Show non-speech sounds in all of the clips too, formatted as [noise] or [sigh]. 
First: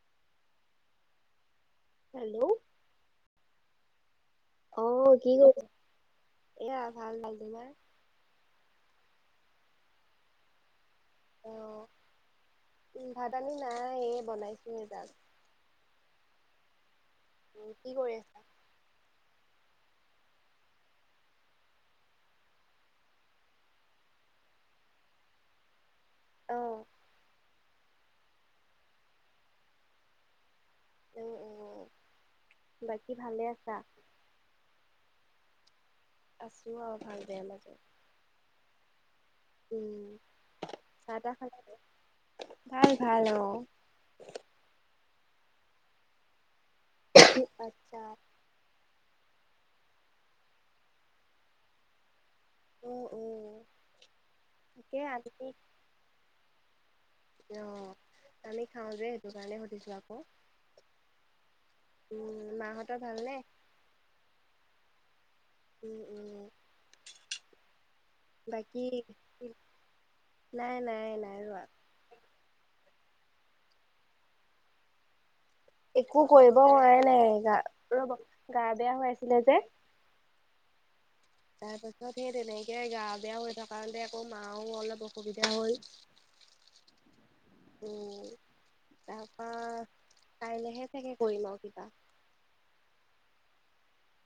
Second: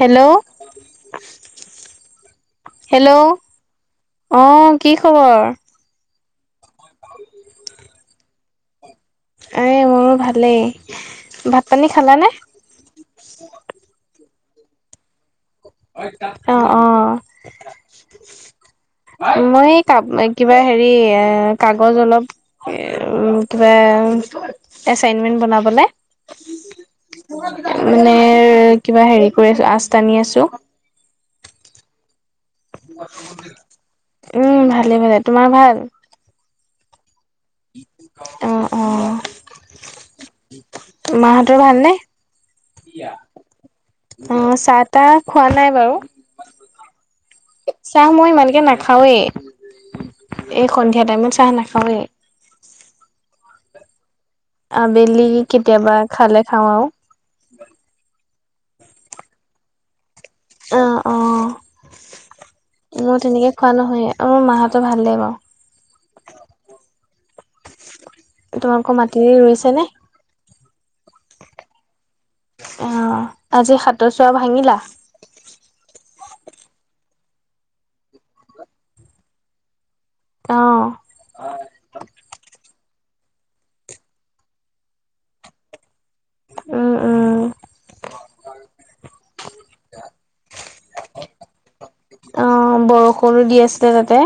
Hello? Hello? Hello? অ', কি কৰিছে, এয়া ভাল, ভাল, তোমাৰ? [inaudible] এ মোৰো ভালেই, ভাত-পানী খালানে? উ, ভাত আনী নাই, এই বনাইছোঁ হে জাষ্ট। অ', অ'। উম, কি কৰি আছা? মই এই, ক, কিবা হেৰি, এ কাগজ অলপ উ, কিবা এচাইনমে বনাবলে। অ'। মানে কিবা হেৰি কৰি আছোঁ, টানি আছোঁ। উ, উ। উম, ভালেই, ভালেই, তোমাৰ ভাল? আছো আৰু ভাল বেয়া মাজত। অ', অ' উম চাহ তাহ মাহ খালা? হঁতৰ ভাল নে? ভাল ভাল অ', চাহ-তাহ খোৱা নাই বাৰু। উ [unintelligible] চাহ মই ইমানকে নাখাওৱেই, এই সন্ধিয়া টাইমত চাহ নাখাওৱেই। উম, উম। তাকে আবেলি আমি কেতিয়াবা খালে, খাওঁ আৰু। অ' আমি খাওঁ যে সেইটো কাৰণে সুধিছোঁ আকৌ অ' অ' উম মা হঁতৰ মোৰ ভালনে তেনেকে খোৱা নহয় অ মা হঁতৰ ভালেই বাৰু উম উম বাকী তোমালোকৰ মাটি ৰুইছে নে? নাই নাই নাই ৰোৱা অ' আজি সাতৰ চোৱা ভাঙিলা। একো কৰিব হোৱা নাই গা ৰব গা বেয়া হৈ আছিলে যে অ' তাৰপাছত সেই তেনেকে গা বেয়া হৈ থাকোতে আকৌ মাও অলপ অসুবিধা হল উম উম উম তাৰপা কাইলৈহে চাগে কৰিম আৰু কিবা অ' বৰষুণো দি আছিলে তাতে।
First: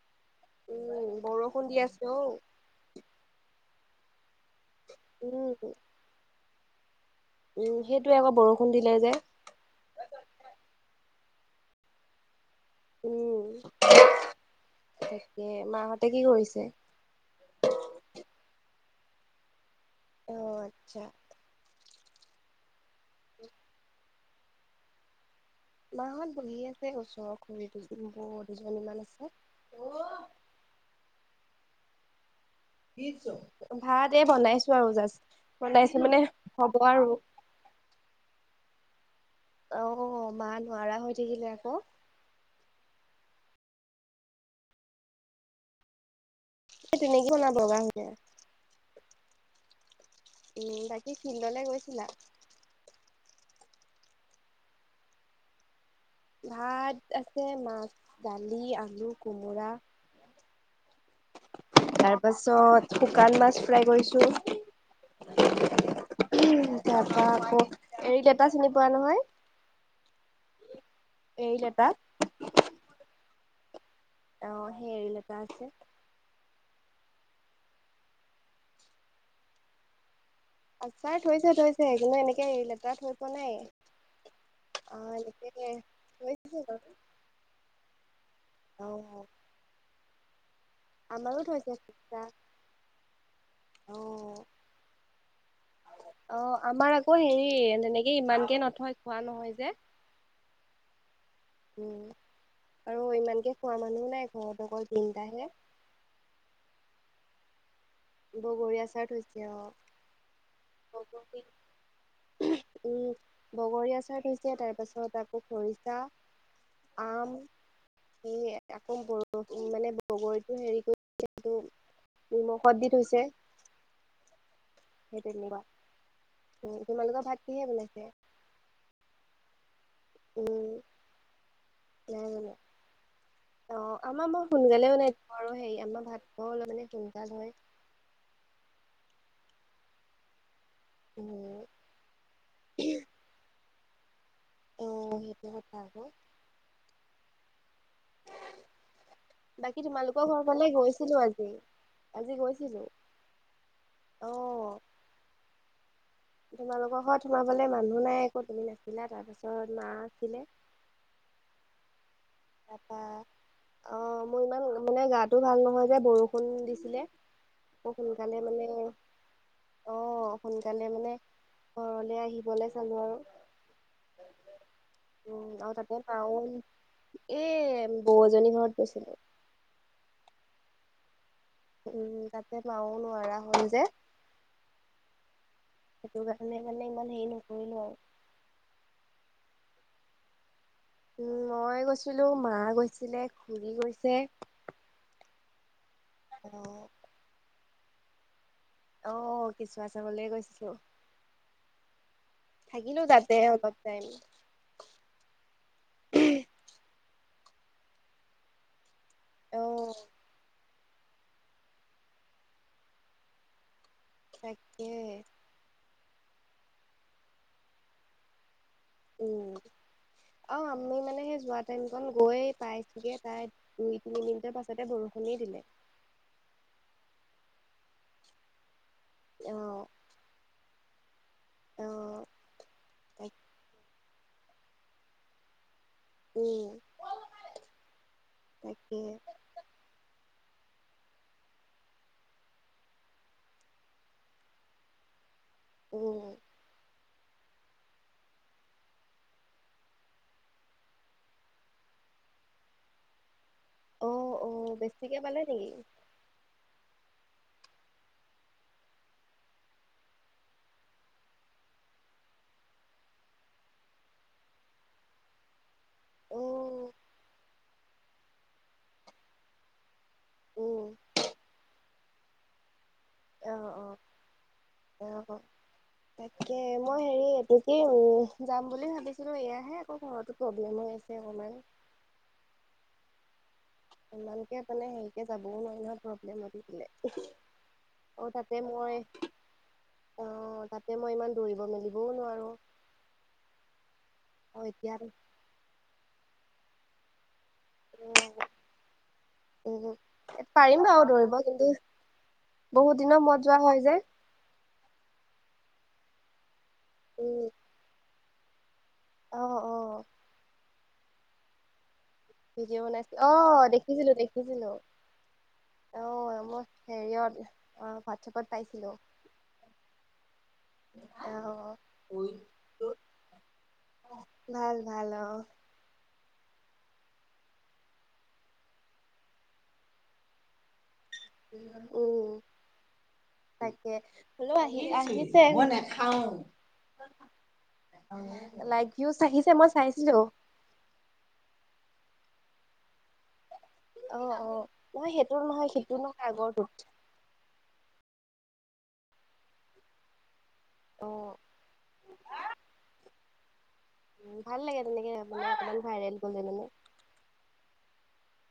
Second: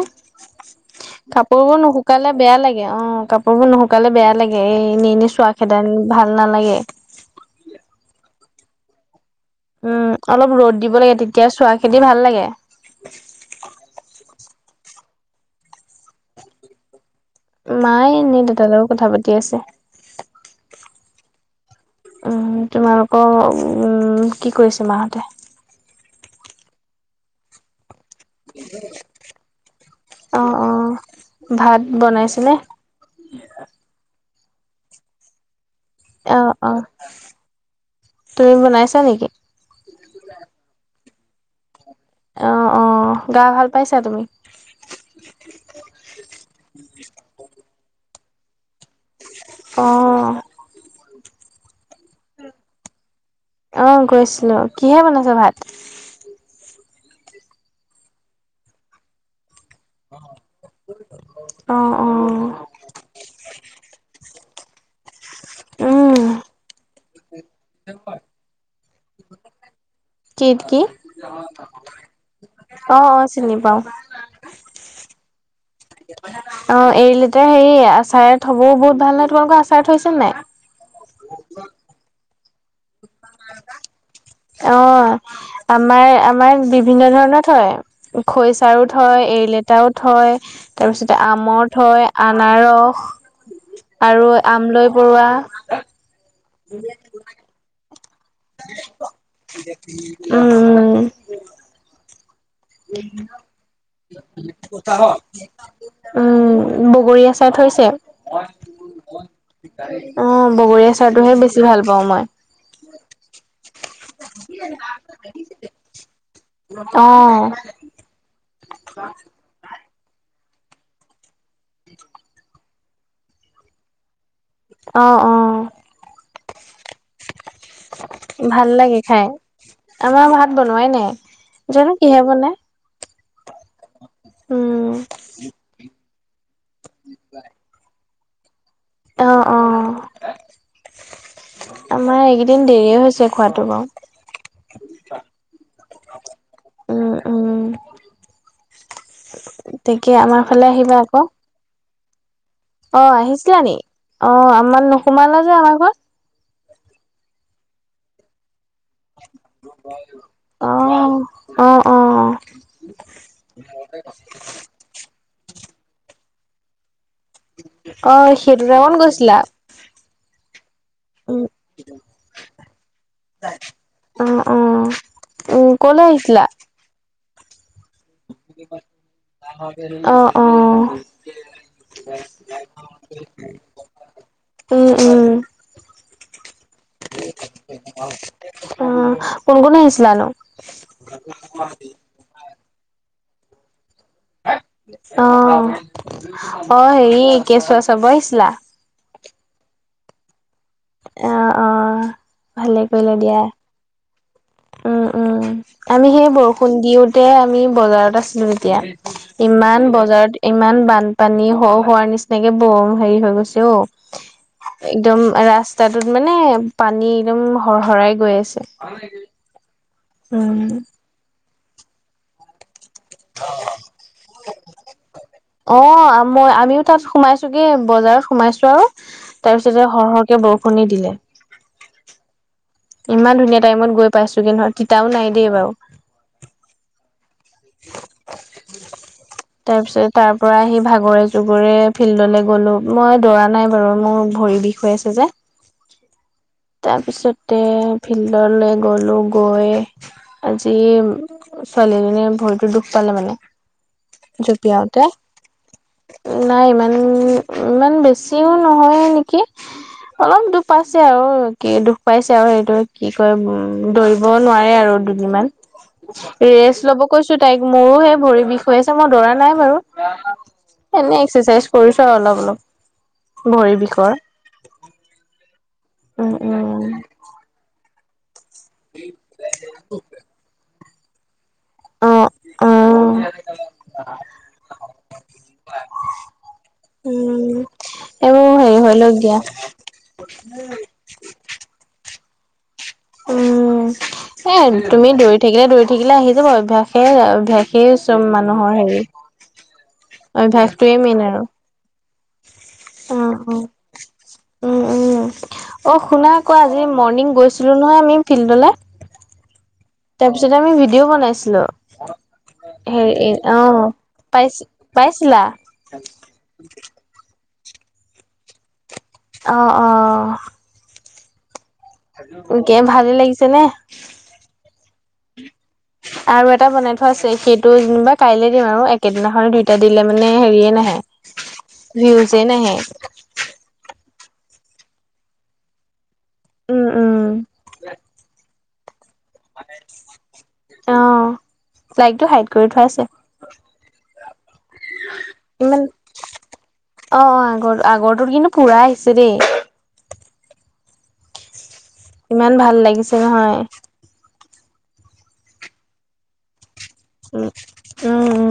উম বৰষুণ কাপোৰ দি বোৰ আছে অ নুশুকালে বেয়া লাগে অ' কাপোৰ বোৰ নুশুকালে বেয়া লাগে। এই এনেই এনেই উম চোৱা খেদায় ভাল নালাগে। উম সেইটোৱে আকৌ বৰষুণ দিলে যে। উম অলপ ৰ'দ দিব লাগে তেতিয়া চোৱা খেদি ভাল লাগে। উম তাকে মা হঁতে কি কৰিছে। মায়ে এনেই দেউতাৰ লগত কথা পাতি আছে। অ' আচ্ছা উম তোমালোকৰ উম কি কৰিছে মা হতে মাহত বহি আছে ওচৰ খুৰী দু বৌ দুজনীমান আছে অ', অ', ভাত বনাইছে নে ভাত এই বনাইছো আৰু জাষ্ট বনাইছো মানে অ', অ'। হ'ব আৰু তুমি বনাইছা নেকি। অ' মা নোৱাৰা হৈ থাকিলে আকৌ। অ' অ' গা ভাল পাইছা তুমি এই তেনেকে বনাম বগা সৈতে অ' উম বাকী ফিল্ডলৈ গৈছিলা। অ' গৈছিলো কিহে বনাইছ ভাত। ভাত আছে মাছ দালি আলু কোমোৰা অ' তাৰ অ', পাছত শুকান মাছ ফ্ৰাই কৰিছো। উম, তাৰপা আকৌ এৰিত এটা চিনি পোৱা নহয়। কিত কি এৰিলেটা অ'অ' চিনি পাওঁ। অ' সেই এৰিলেতা আছে। অ' এৰিলেতা হেৰি আচাৰ থবও বহুত ভাল নহয় তোমালোকৰ আচাৰ থৈছে নাই আচাৰ থৈছে থৈছে কিন্তু এনেকে হেৰি লেতাৰ থৈ পোৱা নাই। অ এনেকে আমাৰ থৈছে আমাৰ বাৰু বিভিন্ন ধৰণৰ থয় খৰিচাৰও অ' থয়, এৰিলেতাও থয় তাৰপিছতে আমাৰো থৈছে আমৰ থয়, খুচা আনাৰস আৰু অ'। আমৰলি পৰুৱা অ আমাৰ আকৌ হেৰি তেনেকে ইমানকে নথয় খোৱা নহয় যে উম উম উম, আৰু ইমানকে খোৱা মানুহো নাই ঘৰত অকল তিনিটাহে। উম, বগৰী আচাৰ থৈছে? বগৰী আচাৰ থৈছে অ'। অ', বগৰী আচাৰটোহে বেছি ভাল পাওঁ মই। উম, বগৰী আচাৰ থৈছে, তাৰ পিছত আকৌ খৰিচা। অ আম, সেয়ে আকৌ গ মানে বগৰীটো হেৰি [unintelligible] নিমখত দি থৈছে। সেই অ'। অ তেনেকুৱা। তোমালোকৰ ভাত কিহে বনাইছে? ভাল লাগে খাই। আমাৰ ভাত উম বনোৱাই নাই, জাঁনো নাই কিহে বনোৱা বনাই। অ', আমাৰ মানে সোনকালে উম বনাই দিওঁ আৰু, হেৰি আমাৰ ভাত খোৱাও অলপ মানে সোনকাল হয়। অ', অ'। উম। আমাৰ এইকেইদিন দেৰিয়েই হৈছে খোৱাটো বাৰু। অ', সেইটো কথা আকৌ। উম, উম। বাকী তাকে তোমালোকৰ ঘৰ আমাৰ ফালে আহিবা গৈছিলো আকৌ। আজি আজি গৈছিলোঁ। অ', আহিছিলা নি? অ', আমাৰ নোসোমাল যে আমাৰ ঘৰত? তোমালোকৰ ঘৰত সোমাবলৈ মানুহ নাই আকৌ তুমি নাছিলা, তাৰপাছত মা আছিলে। অ', অ', অ', অ'। তাপা, অ', মোৰ ইমান মানে গাটো ভাল নহয় যে বৰষুণ দিছিলে। কৌ অ সোনকালে সেইটো মানে টাইমত গৈছিলা অ', সোনকালে মানে উম ঘৰলে আহিবলে চালোঁ আৰু। অ অ উম, উম আৰু ততে কলৈ মাওঁ আহিছিলা এ, বৌ এজনী ঘৰত গৈছিলোঁ। অ', অ'। তাতে মাওঁ নোৱাৰা হ'ল যে। উম, উম। সেইটো কাৰণে মানে ইমান হেৰি নকৰিলোঁ আৰু। অ', কোন কোন আহিছিলানো? উম, মই গৈছিলো, মা গৈছিলে, খুৰি গৈছে। অ', অ', হেৰি কেচুৱা চাব আহিছিলা? অ', কেচুৱা চাবলে গৈছিলোঁ। অ', অ', ভালে থাকিলোঁ কৰিলা তাতে দিয়া। অলপ। টাইম। উম, উম। আমি সেই বৰষুণ দিওঁতে আমি বজাৰত আছিলোঁ তেতিয়া। অ ইমান বজাৰত ইমান বানপানী হ-হোৱাৰ নিচিনাকে বৰ হেৰি হৈ গৈছে ঔ। তাকে একদম ৰাস্ তা তোত মানে পানী একদম হৰহৰাই গৈ আছে। উম, উম। আৰু আমি মানে সেই যোৱা টাইম কন গৈয়ে পাই গে পাই দুই তিনি মিনিটৰ পাছতে বৰষুণেই দিলে। অ', মই আমিও তাত সোমাইছোগে বজাৰত সোমাইছো আৰু, অ তাৰপিছতে হৰ হৰ কে বৰষুণেই দিলে। অ'। ' ইমান ধুনীয়া টাইমত গৈ পাইছোঁ গে নহয়, তিতাও নাই দেই বাৰু। উম, তাকে‌। তাৰপিছত তাৰ পৰা আহি ভাগৰে জোগৰে ফিল্ডলৈ গলো মই দৌৰা নাই বাৰু মোৰ ভৰি বিষ হৈ আছে যে। [unintelligible] তাৰপিছতে ফিল্ডলৈ গ'লো গৈ আজি ছোৱালীজনীয়ে ভৰিতো দুখ পালে মানে অ অ জুপিয়াওতে বেছিকে পালে নেকি নাই ইমান ইমান বেছিও নহয় নেকি অলপ দুখপাইছে আৰু কি দুখ পাইছে আৰু সেইটো কি কয় উম দৌৰিব নোৱাৰে আৰু দুদিনমান উম ৰেষ্ট ল'ব কৈছো তাইক। মোৰো সে ভৰি বিষ হৈ আছে মই দৌৰা নাই বাৰু। উম এনে এক্সাৰচাইজ কৰিছো আৰু অলপ অলপ অ ভৰি অ বিষৰ। অ উম তাকে উম মই হেৰি এইটো কি উম যাম বুলি ভাবিছিলো এয়াহে আকৌ ঘৰতো প্ৰব্লেম হৈ আছে অকণমান অ অ। ইমানকে মানে হেৰিকে যাবও নোৱাৰি নহয় প্ৰব্লেম হৈ থাকিলে। উম এইবোৰ হেৰি হৈ লওক দিয়া। অঁ তাতে মই ইমান দৌৰিব মেলিবও নোৱাৰো। উম, এ অ তুমি এতিয়া দৌৰি থাকিলে দৌৰি থাকিলে আহি অভ্যায়ে অভ্যাস সেই চব মানুহৰ হেৰি উম, পাৰিম অভ্যাসটোৱে বাৰু মেইন দৌৰিব আৰু। কিন্তু বহুত দিনৰ মুৰত অ অ যোৱা হয় যে উম উম, অ শুনা আক আজি মৰ্ণিং উম গৈছিলো নহয় আমি ফিল্ডলৈ। অ অ। তাৰপিছত আমি ভিডিঅ' বনাইছিলো। ভিডিঅ' হে বনাইছিল অ', অঁ দেখিছিলো পাইছ দেখিছিলো পাইছিলা? অ মই হেৰিয়ত অ হোৱাটছএপত পাইছিলো। অঁ অঁ। অহ। কে ভালেই লাগিছে নে? ভাল ভাল অ', আৰু এটা বনাই থোৱা আছে সেইটো যেনিবা কাইলে দিম আৰু একেদিনাখনেই দুইটা দিলে মানে হেৰিয়ে নাহে উম, ভিউজে নাহে। তাকে হলেও আহি আহিছে, মই নাখাওঁ। উম উম লাইক ভিউজ আহিছে মই চাইছিলো। অ লাইকটো হাইড কৰি থোৱা আছে অ অ নহয় সেইটো নহয় ইমান সেইটো নহয় আগৰটো অ অ আগৰ আগৰটোত কিন্তু পুৰা আহিছে দেই অ'। ইমান ভাল লাগিছে নহয় উম ভাল লাগে তেনেকে মানে অকণমান ভাইৰেল হলে মানে [inaudible]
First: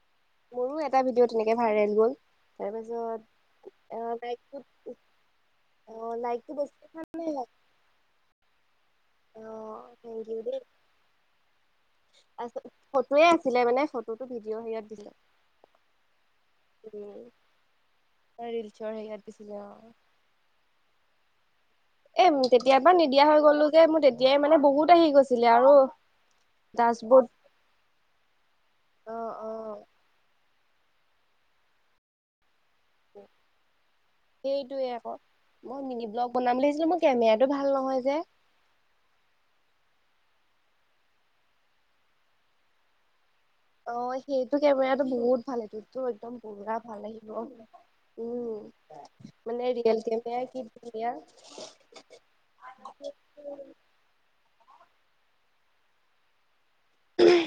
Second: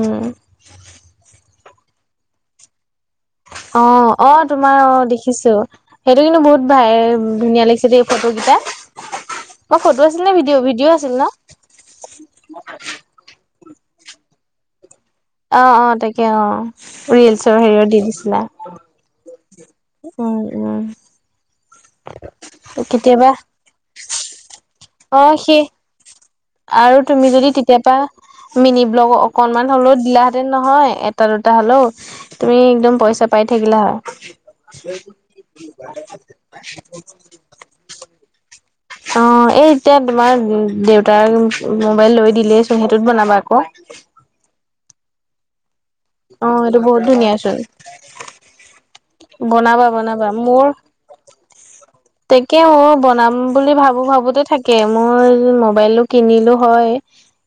উম মোৰো এটা ভিডিঅ' তেনেকে ভাইৰেল গ'ল তাৰপিছত অ অ তোমাৰ অ দেখিছো অ সেইটো কিন্তু লাইকটো বহুত বেছি ভাই অহা নাই ধুনীয়া লাগিছে দেই ফটোকেইটা অ ফটো আছিল নে ভিডিঅ' ভিডিঅ' আছিল ন ফটোৱে আছিলে মানে ফটোটো ভিডিঅ' হেৰিয়ত দিলে অ অ তাকে অ উম ৰিলচৰ হেৰিত দি দিছিলা ৰিলচৰ হেৰিয়াত দিছিলে অ উম উম এ তেতিয়া পৰা নিদিয়া কেতিয়াবা হৈ গলো গে মোৰ তেতিয়াই মানে বহুত আহি অ গৈছিলে সেই আৰু আৰু দাচবৰ্ড তুমি যদি তেতিয়াপা মিনি ব্লগ অ অ অকনমান হ'লো দিলাহেঁতেন নহয়, এটা-দুটা হ'লও তুমি একদম পইচা পাই থাকিলা হয়। সেইটোয়ে আকৌ এইটো ভাল নহয় যে। অ' এই-এতিয়া তোমাৰ দেউতাই মোবাইল লৈ দিলেই চোন সেইটোত বনাবা আক'। অ' সেইটো কেমেৰাটো বহুত ভাল, সেইটোতো একদম অ পোৰা এইটো বহুত ভাল আহিব। ধুনীয়াচোন উম মানে বনাবা ৰিয়েল বনাবা কেমেৰা মোৰ কি ধুনীয়া। তাকে, অ' বনাম বুলি ভাব মোৰ ভাবোতে থাকে, মোৰ মোবাইলো কিনিলো হয়।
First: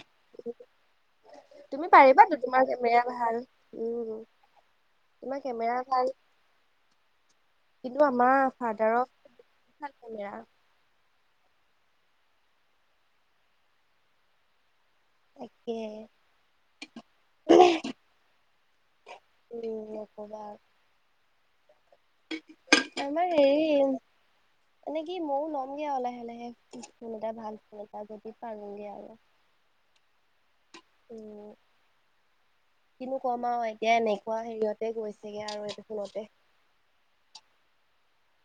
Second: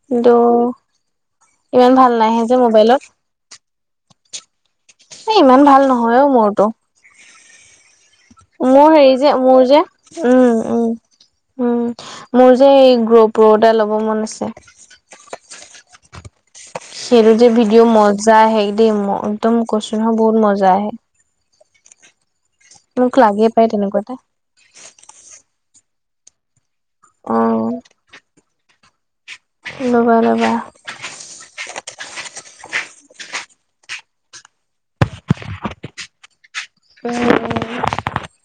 কিন্তু, তুমি ইমান ভাল পাৰিবা তো নাহে যে তোমাৰ মোবাইলত। কেমেৰা ভাল, উম! তোমাৰ কেমেৰা ভাল। মোৰটো কিন্তু আমাৰ মোৰ ফাদাৰৰ হেৰি যে! মোৰ যে, ভাল কেমেৰা উম' উম'। উম, মোৰ যে এই গ প্ৰ এটা ল'ব মন আছে। তাকে! সেইটোত যে ভিডিঅ' মজা আহে দেই, একদম উম কৈছোঁ নহয় বহুত নকবা মজা আহে। মোক আমাৰ লাগে পাই হেৰি, তেনেকুৱা এটা এনে কি মও লমগে আৰু লাহে লাহে। ফোন অ এটা ভাল ফোন এটা যদি পাৰোঙগে আৰু। ল'বা ল'বা। উম। কিনো ক'ম আও! এতিয়া এনেকুৱা হেৰিয়তে গৈছেগে আৰু এইটো ফোনতে। উম।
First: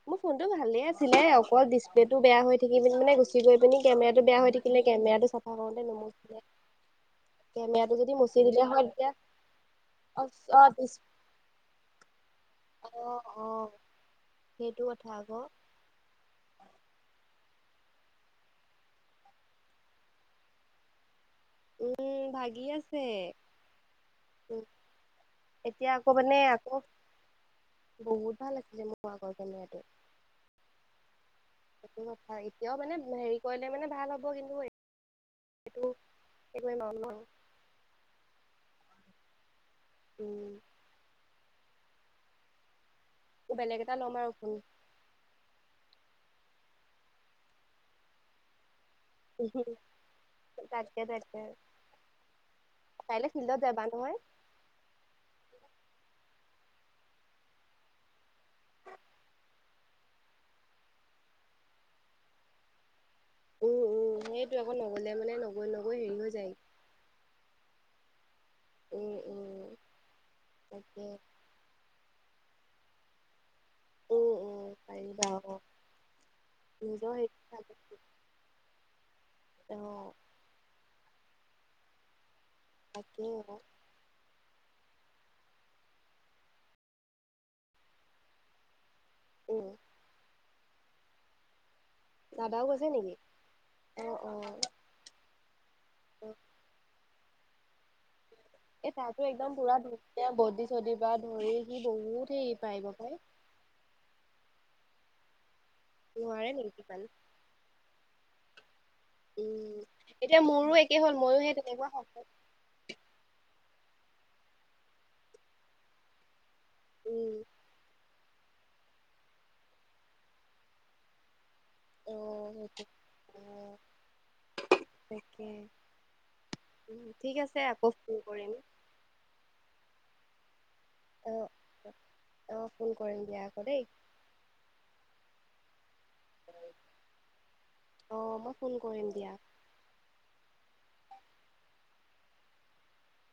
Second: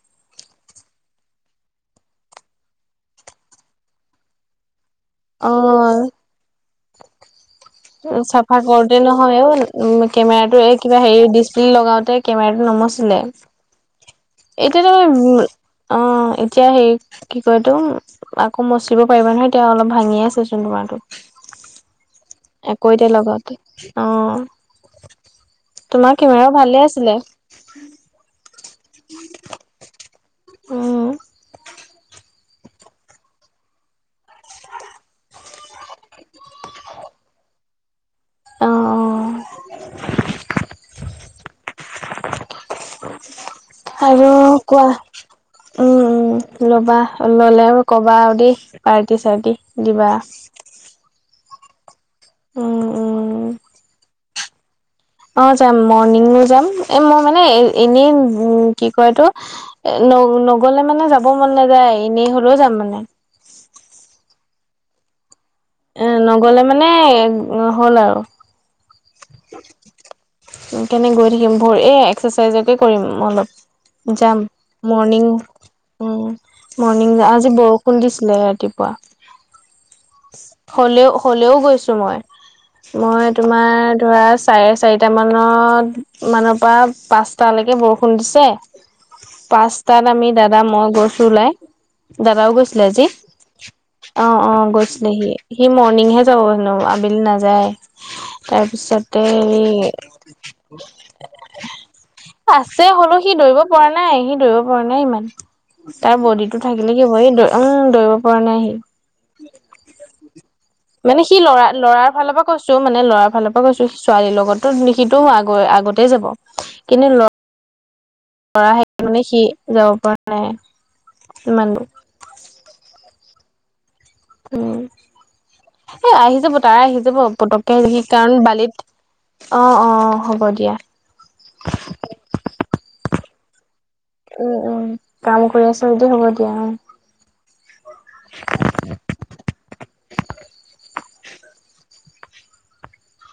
মোৰ ফোনটো ভালে আছিলে, অকল ডিচপ্লেটো বেয়া হৈ থাকি মানে গুচি গৈ পিনি কেমেৰাটো বেয়া হৈ থাকিলে। কেমেৰাটো চফা কৰোঁতে অ নুমোচিলে। চাফা দিলে হয় কৰোতে তেতিয়া নহয় অ', উ অ কেমেৰাতো অ এই ডিচ কিবা হেৰি ডিচ লগাওঁতে কেমেৰা অ' অঁ। এতিয়াতো অ', এতিয়া হেৰি কি কয় এইতো আকৌ মচিব পাৰিবা নহয় এতিয়া অলপ ভাঙি আছে চোন তোমাৰতো। উম ভাগি আকৌ আছে এতিয়া লগাওঁতে। অ'! উম এতিয়া আকৌ তোমাৰ মানে কেমেৰাও আকৌ ভালে আছিলে। বহুত ভাল আছিলে, মোৰ আগৰ কেমেৰাটো। উম সেইটো কথা এতিয়াও মানে হেৰি কৰিলে মানে ভাল হ'ব। কিন্তু এই সেইটো [inaudible] অ অ উম'। বেলেগ এটা ল'ম আৰু ফোন কোৱা উম উম, ল'বা ললে আৰু কবা আৰু দেই, পাৰ্টি-চাৰ্টি দিবা। তাকে তাকে, উম কাইলে উম ফিল্ডত যাবা নহয়? অ' যাম মৰ্ণিঙো যাম, এ মই মানে এ-এনেই কি কয় এইটো ন-নগলে মানে যাব মন নাযায়, এনে হলেও যাম মানে। উম উম সেইটোৱে আক', নগলে মানে নগৈ নগৈ হেৰি হৈ যায়। নে হ'ল আৰু। উম উম তাকে সেইকেনে গৈ থাকিম, ভৰি! এই এক্সাৰচাইজকে কৰিম অলপ। উম যাম, উম মৰ্ণিং পাৰিবা অ উম' নিজৰ মৰ্ণিং হেৰি আজি বৰ খুন্দিছিলে ৰাতিপুৱা। অঁ। হলেও হলেও গৈছো মই, তাকে মই অ তোমাৰ ধৰা চাৰে চাৰিটা মানত মানৰ পৰা, পাঁচটালৈকে বৰষুণ দিছে। উম পাঁচটাত আমি দাদা মই গৈছো ওলাই দাদাও গৈছিলে গৈছে আজি। নেকি অ' অ' গৈছিল। সি, সি মৰ্ণিংহে যাব হেনো আবেলি নাযায়। [inaudible] এই তাৰ তাৰপিছতে যে একদম হেৰি পুৰা ধুনীয়া বদি চদিৰ পৰা ধৰি সি বহুত হেৰি আছে পাৰিব পাই হ'লেও জাই। সি দৌৰিব পৰা নাই সি দৌৰিব পৰা নাই ইমান, তাৰ নোৱাৰে বডি টো নেকি থাকিলে কিমান কি হব এ দৌ উম, দৌৰিব পৰা নাই সি উম, এতিয়া মোৰো এক মানে, সি লৰা লৰাৰ ফালৰ পৰা কৈছো মানে ল'ৰা ফালৰ পৰা কৈছো, ছোৱালীৰ লগতো লিখিতো আগ আগতে যাব। কিন্তু উম। লৰা হিটো নে কি, সি যাব পৰা নাই ইমান অ' সেই [unintelligible] অ' উম, তাকে এ আহি যাব তাৰে আহি উম যাব ঠিক আছে পতককে, আকৌ সি ফোন কাৰণ কৰিম বালিত অ' অ' হ'ব দিয়া। অ অ' ফোন কৰিম দিয়া আকৌ দেই। উম উম, কাম কৰি আছ যদি হ'ব দিয়া অ অ' মই ফোন কৰিম দিয়া।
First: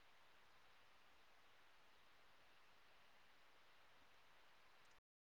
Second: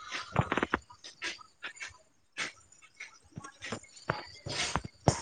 [inaudible] [inaudible]